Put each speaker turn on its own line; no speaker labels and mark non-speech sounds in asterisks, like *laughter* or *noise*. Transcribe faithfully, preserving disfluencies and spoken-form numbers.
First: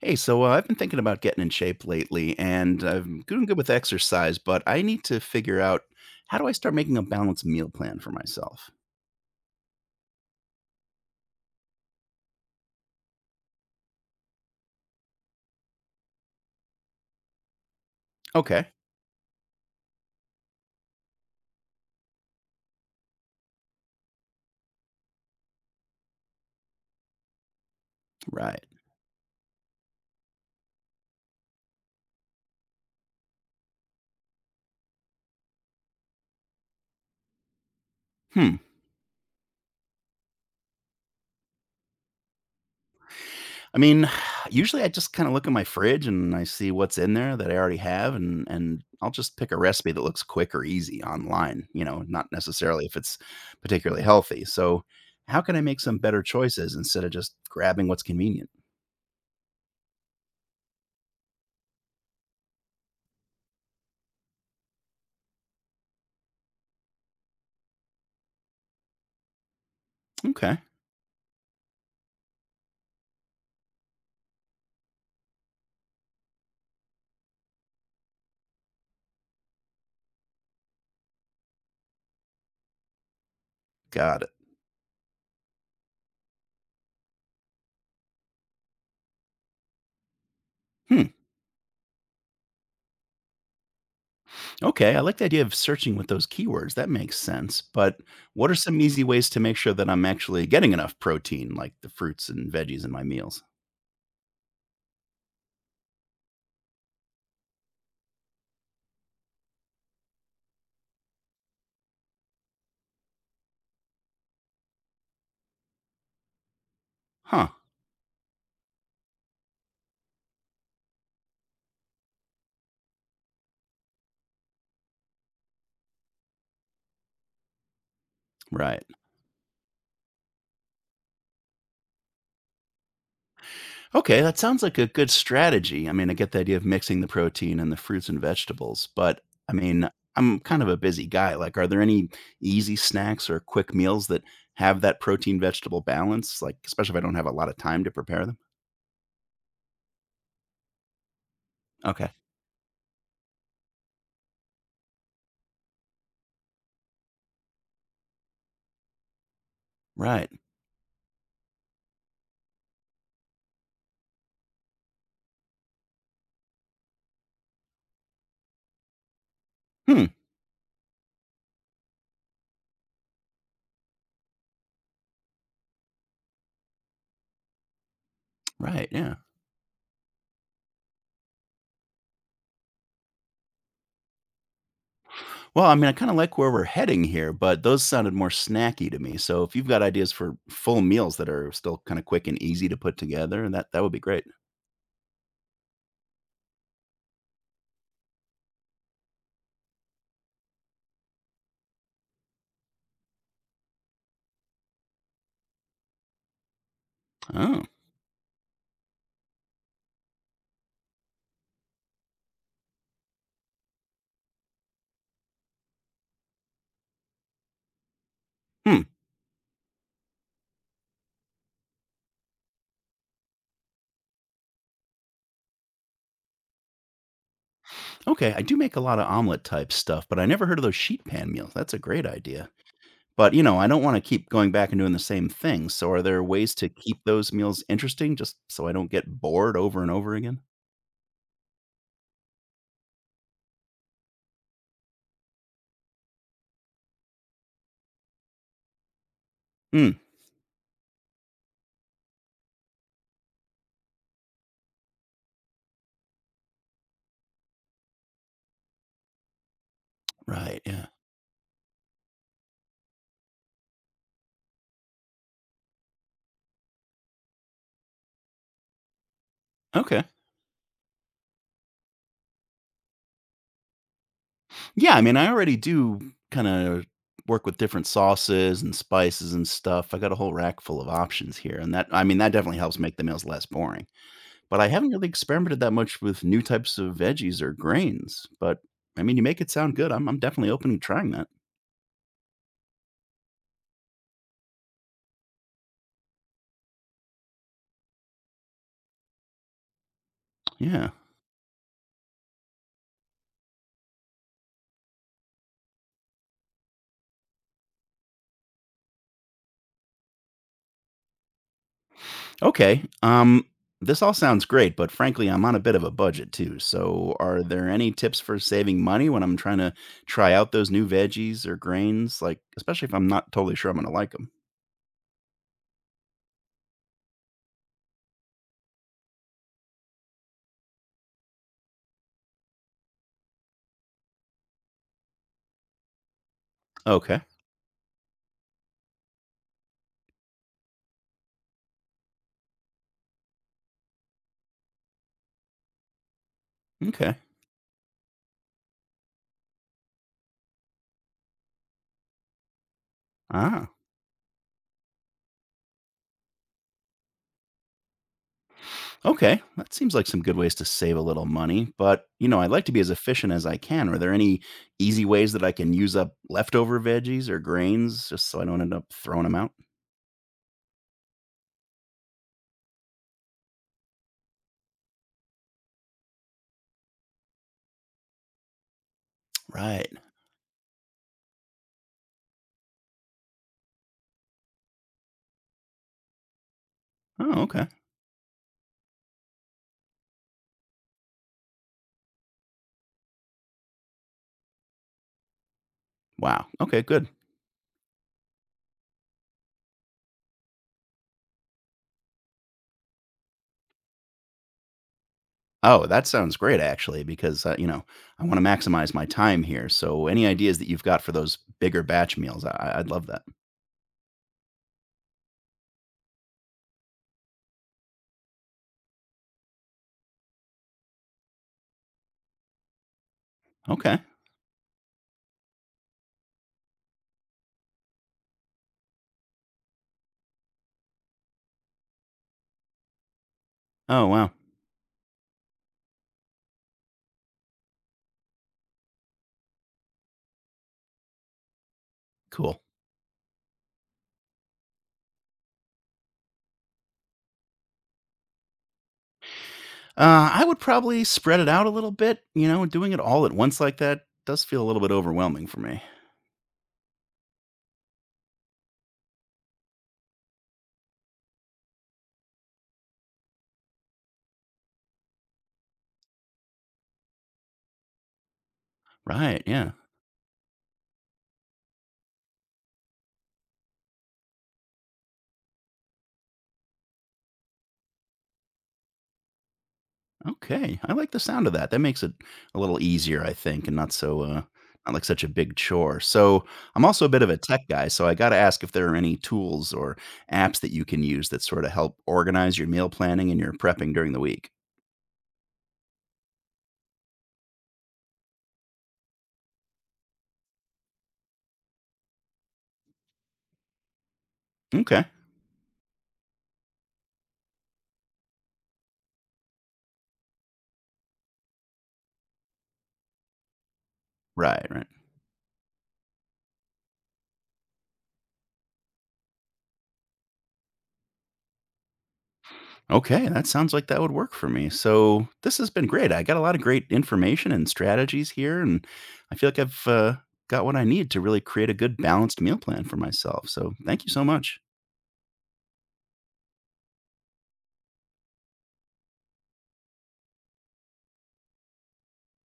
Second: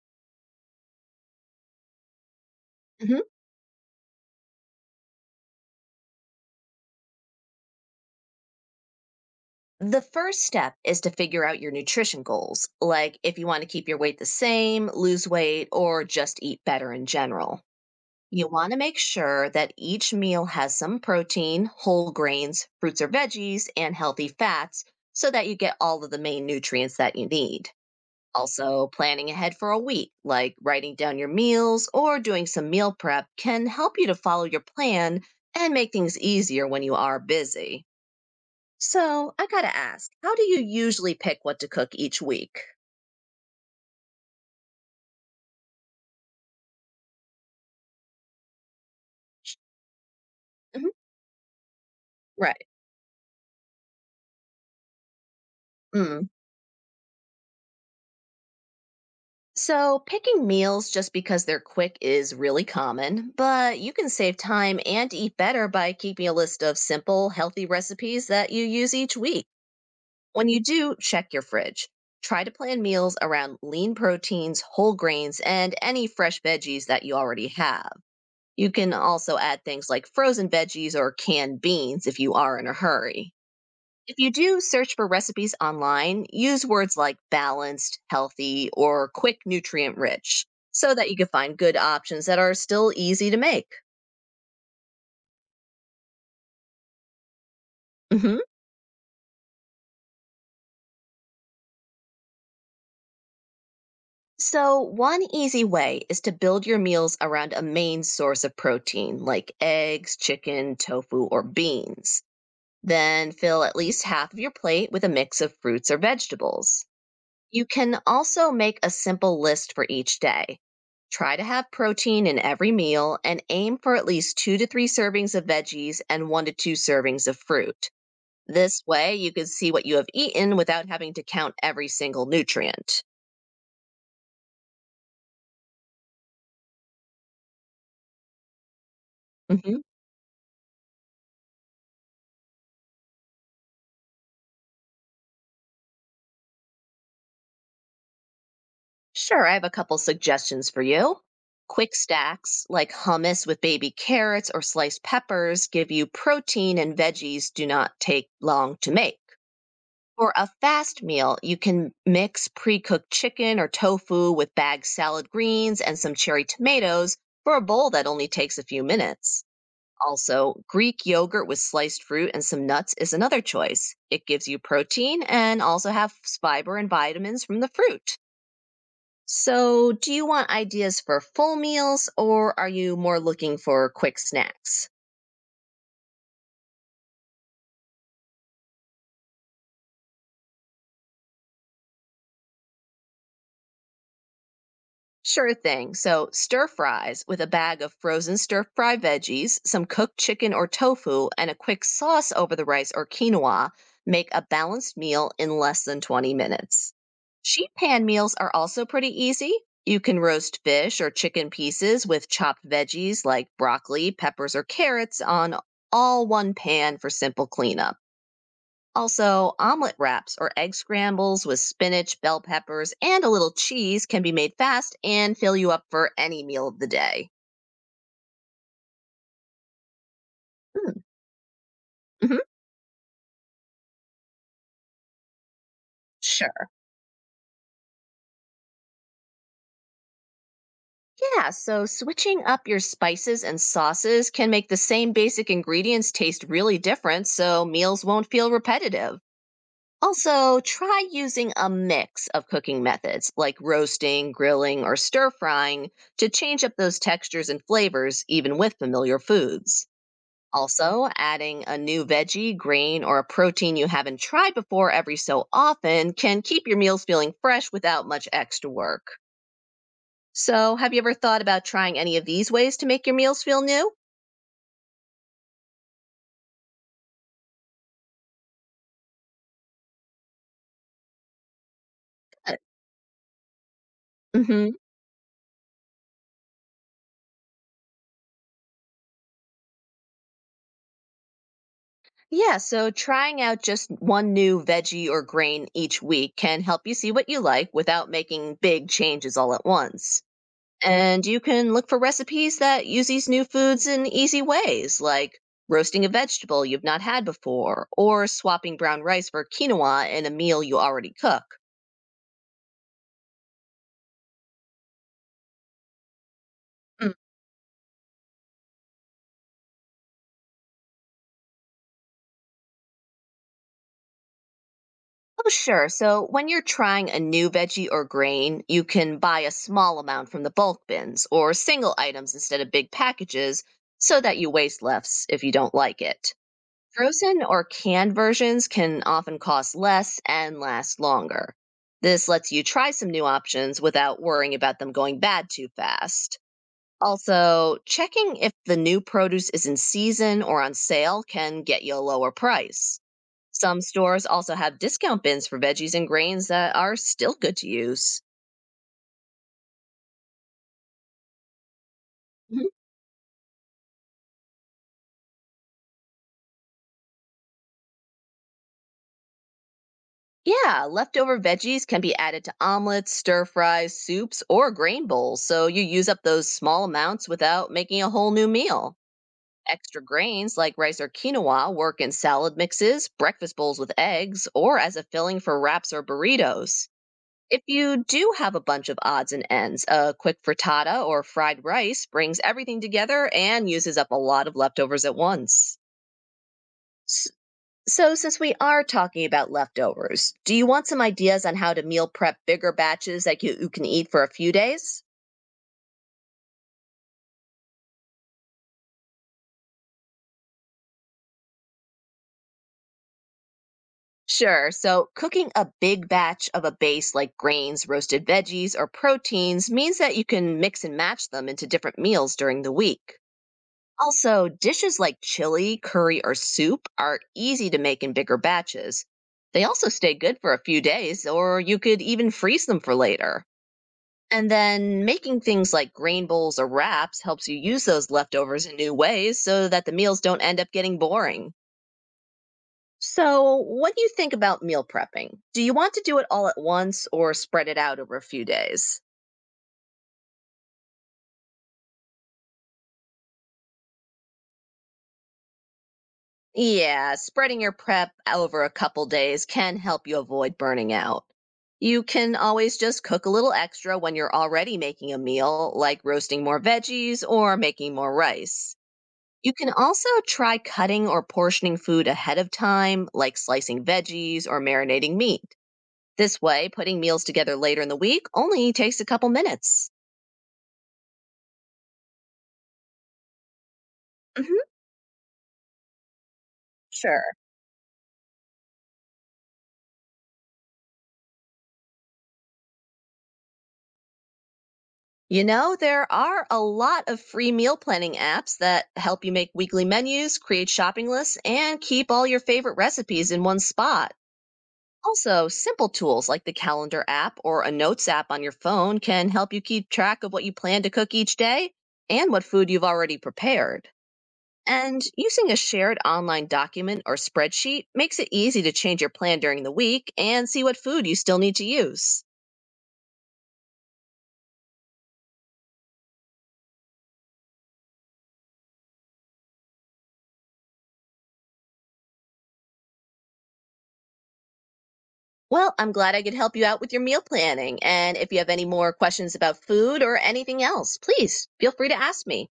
Hey, so uh, I've been thinking about getting in shape lately, and I'm
Mhm.
doing good with exercise, but I need to figure out how do I start making a balanced meal plan for myself?
The first step is to figure out your nutrition goals, like if you want to keep your weight the same, lose weight, or just eat better in general. You
Okay,
want to make sure that each meal has some protein, whole grains, fruits or veggies, and healthy fats so that you get all of the main nutrients that you need.
right.
Also, planning ahead for a week, like writing down your meals or doing some meal prep, can help you to follow your plan and make things easier when you are busy.
Hmm.
So I gotta ask, how do you usually pick what to cook each week?
I mean, *sighs* usually I just kind of look at my fridge and I see what's in there that I already have, and and I'll just pick a recipe that looks quick or
Mhm.
easy online. You know, not
Right.
necessarily if it's particularly healthy. So, how can I make some better
Mm.
choices instead of just grabbing what's convenient?
So picking meals just because they're quick is really common, but you can save time and eat better by keeping a list of simple, healthy recipes that you use each week. When
Okay,
you do, check your fridge. Try to plan meals around lean proteins, whole grains, and any fresh veggies that you already have. You can also add things like frozen veggies or canned beans if you are in a hurry. If
got
you
it.
do search for recipes online, use words like balanced, healthy, or quick nutrient rich so
Hmm.
that you can find good options that are still easy to make.
Okay, I like the idea of searching with those keywords. That makes sense. But
Mhm.
what are some easy ways to make sure that I'm actually getting enough protein, like the fruits and veggies in my meals?
So, one easy way is to build your meals around a main source of protein like eggs, chicken, tofu, or beans. Then fill at least half of your plate with a mix of fruits or vegetables.
Huh.
You can also make a simple list for each day. Try to have protein in every meal and aim for at least two to three servings of veggies and one to two servings of fruit. This
Right.
way, you can see what you have eaten without having to count every single nutrient.
Okay, that sounds like a good strategy. I mean, I get the idea of mixing the protein and the fruits and vegetables, but I
Mhm.
mean, I'm kind of a busy guy. Like, are there any easy snacks or quick meals that have that protein vegetable balance? Like, especially if I don't have a lot of time to prepare them?
Sure, I have a couple suggestions for you. Quick
Okay.
stacks like hummus with baby carrots or sliced peppers give you protein and veggies do not take long to make.
Right.
For a fast meal, you can mix pre cooked chicken or tofu with bagged salad greens and some cherry tomatoes for a bowl that only takes a few minutes.
Hmm.
Also, Greek yogurt with sliced fruit and some nuts is another choice. It gives you protein and also has fiber and vitamins from the fruit.
Right. Yeah.
So, do you want ideas for full meals or are you more looking for quick snacks?
Well, I mean, I kinda like where we're heading here, but those sounded more snacky to me, so if you've got ideas for full meals that are still kinda quick and easy to put together, that that would be great.
Sure thing. So, stir fries with a bag of frozen stir fry veggies, some cooked chicken or tofu, and a quick sauce over the rice or quinoa make a balanced meal in less than twenty minutes.
Oh.
Sheet pan meals are also pretty easy. You can roast fish or chicken pieces with chopped veggies like broccoli, peppers, or carrots on all one pan for simple cleanup.
Hmm.
Also, omelet wraps or egg scrambles with spinach, bell peppers, and a little cheese can be made fast and fill you up for any meal of the day.
Okay, I do make a lot of omelet type stuff, but I never heard of those sheet pan meals, that's a great
Mm-hmm.
idea. But, you know, I don't wanna keep going back and doing the same thing, so are there ways
Sure.
to keep those meals interesting just so I don't get bored over and over again?
Yeah, so switching up your spices and sauces can make the same basic ingredients taste really different so meals won't feel repetitive.
Hmm.
Also, try using a mix of cooking methods like roasting, grilling, or stir frying to change up those textures and flavors even with familiar foods.
Right, yeah.
Also, adding a new veggie, grain, or a protein you haven't tried before every so often can keep your meals feeling fresh without much extra work.
Okay.
So, have you ever thought about trying any of these ways to make your meals feel new?
Yeah, I mean, I already do kind of work with different sauces and spices and stuff. I got a whole rack full of options here, and that I mean, that definitely helps make the meals less boring. But
Mm-hmm.
I haven't really experimented that much with new types of veggies or grains. But I mean, you make it sound good. I'm I'm definitely open to trying that.
Yeah, so trying out just one new veggie or grain each week can help you see what you like without making big changes all at once.
Yeah.
And you can look for recipes that use these new foods in easy ways, like roasting a vegetable you've not had before, or swapping brown rice for quinoa in a meal you already cook.
Okay. Um this all sounds great, but frankly, I'm on a bit of a budget too.
Mm.
So, are there any tips for saving money when I'm trying to try out those new veggies or grains, like especially if I'm not totally sure I'm going to like them?
Oh, sure. So when you're trying a new veggie or grain, you can buy a small amount from the bulk bins or single items instead of big packages so that you waste less if you don't like it.
Okay.
Frozen or canned versions can often cost less and last longer. This lets you try some new options without worrying about them going bad too fast.
Okay.
Also, checking if the new produce is in season or on sale can get you a lower price.
Ah,
Some stores also have discount bins for veggies and grains that are still good to use.
okay. That seems like some good ways to save a little money. But, you know, I'd
Mhm.
like to be as efficient as I can. Are there any easy ways that I can use up leftover veggies or grains just so I don't end up throwing them out?
Yeah, leftover veggies can be added to omelets, stir fries, soups, or grain bowls, so you use up those small amounts without making a whole new meal.
Right.
Extra grains like rice or quinoa work in salad mixes, breakfast bowls with eggs, or as a filling for wraps or burritos.
Oh,
If
okay.
you do have a bunch of odds and ends, a quick frittata or fried rice brings everything together and uses up a lot of leftovers at once.
Wow. Okay, good.
S- So, since we are talking about leftovers, do you want some ideas on how to meal prep bigger batches that you, you can eat for a few days?
Oh, that sounds great, actually, because, uh, you know, I want to maximize my time here. So, any ideas that you've got for those bigger batch meals, I- I'd love that.
Sure. So, cooking a big batch of a base like grains, roasted veggies, or proteins means that you can mix and match them into different meals during the week.
Okay.
Also, dishes like chili, curry, or soup are easy to make in bigger batches. They also stay good for a few days, or you could even freeze them for later.
Oh, wow.
And then making things like grain bowls or wraps helps you use those leftovers in new ways so that the meals don't end up getting boring.
Cool.
So, what do you think about meal prepping? Do you want to do it all at once or spread it out over a few days?
Uh, I would probably spread it out a little bit. You know, doing it all at once like that does feel a little bit overwhelming for me.
Yeah, spreading your prep over a couple days can help you avoid burning out. You can always just cook a little extra when you're already making a meal, like roasting more veggies or making more rice.
Right.
You can
Yeah.
also try cutting or portioning food ahead of time, like slicing veggies or marinating meat. This way, putting meals together later in the week only takes a couple minutes.
Okay. I like the sound of that. That makes it a little easier, I think, and not so, uh, not like such a big chore. So I'm also a bit of
Sure.
a tech guy. So I got to ask if there are any tools or apps that you can use that sort of help organize your meal planning and your prepping during the week.
You know, there are a lot of free meal planning apps that help you make weekly menus, create shopping lists, and keep all your favorite recipes in one spot.
Okay.
Also, simple tools like the calendar app or a notes app on your phone can help you keep track of what you plan to cook each day and what food you've already prepared.
Right. Right.
And using a shared online document or spreadsheet makes it easy to change your plan during the week and see what food you still need to use.
Okay, that sounds like that would work for me. So this has been great. I got a lot of great information and strategies here, and I feel like I've uh, got what I need to really create a good balanced meal plan for myself. So thank you so much.
Well, I'm glad I could help you out with your meal planning. And if you have any more questions about food or anything else, please feel free to ask me.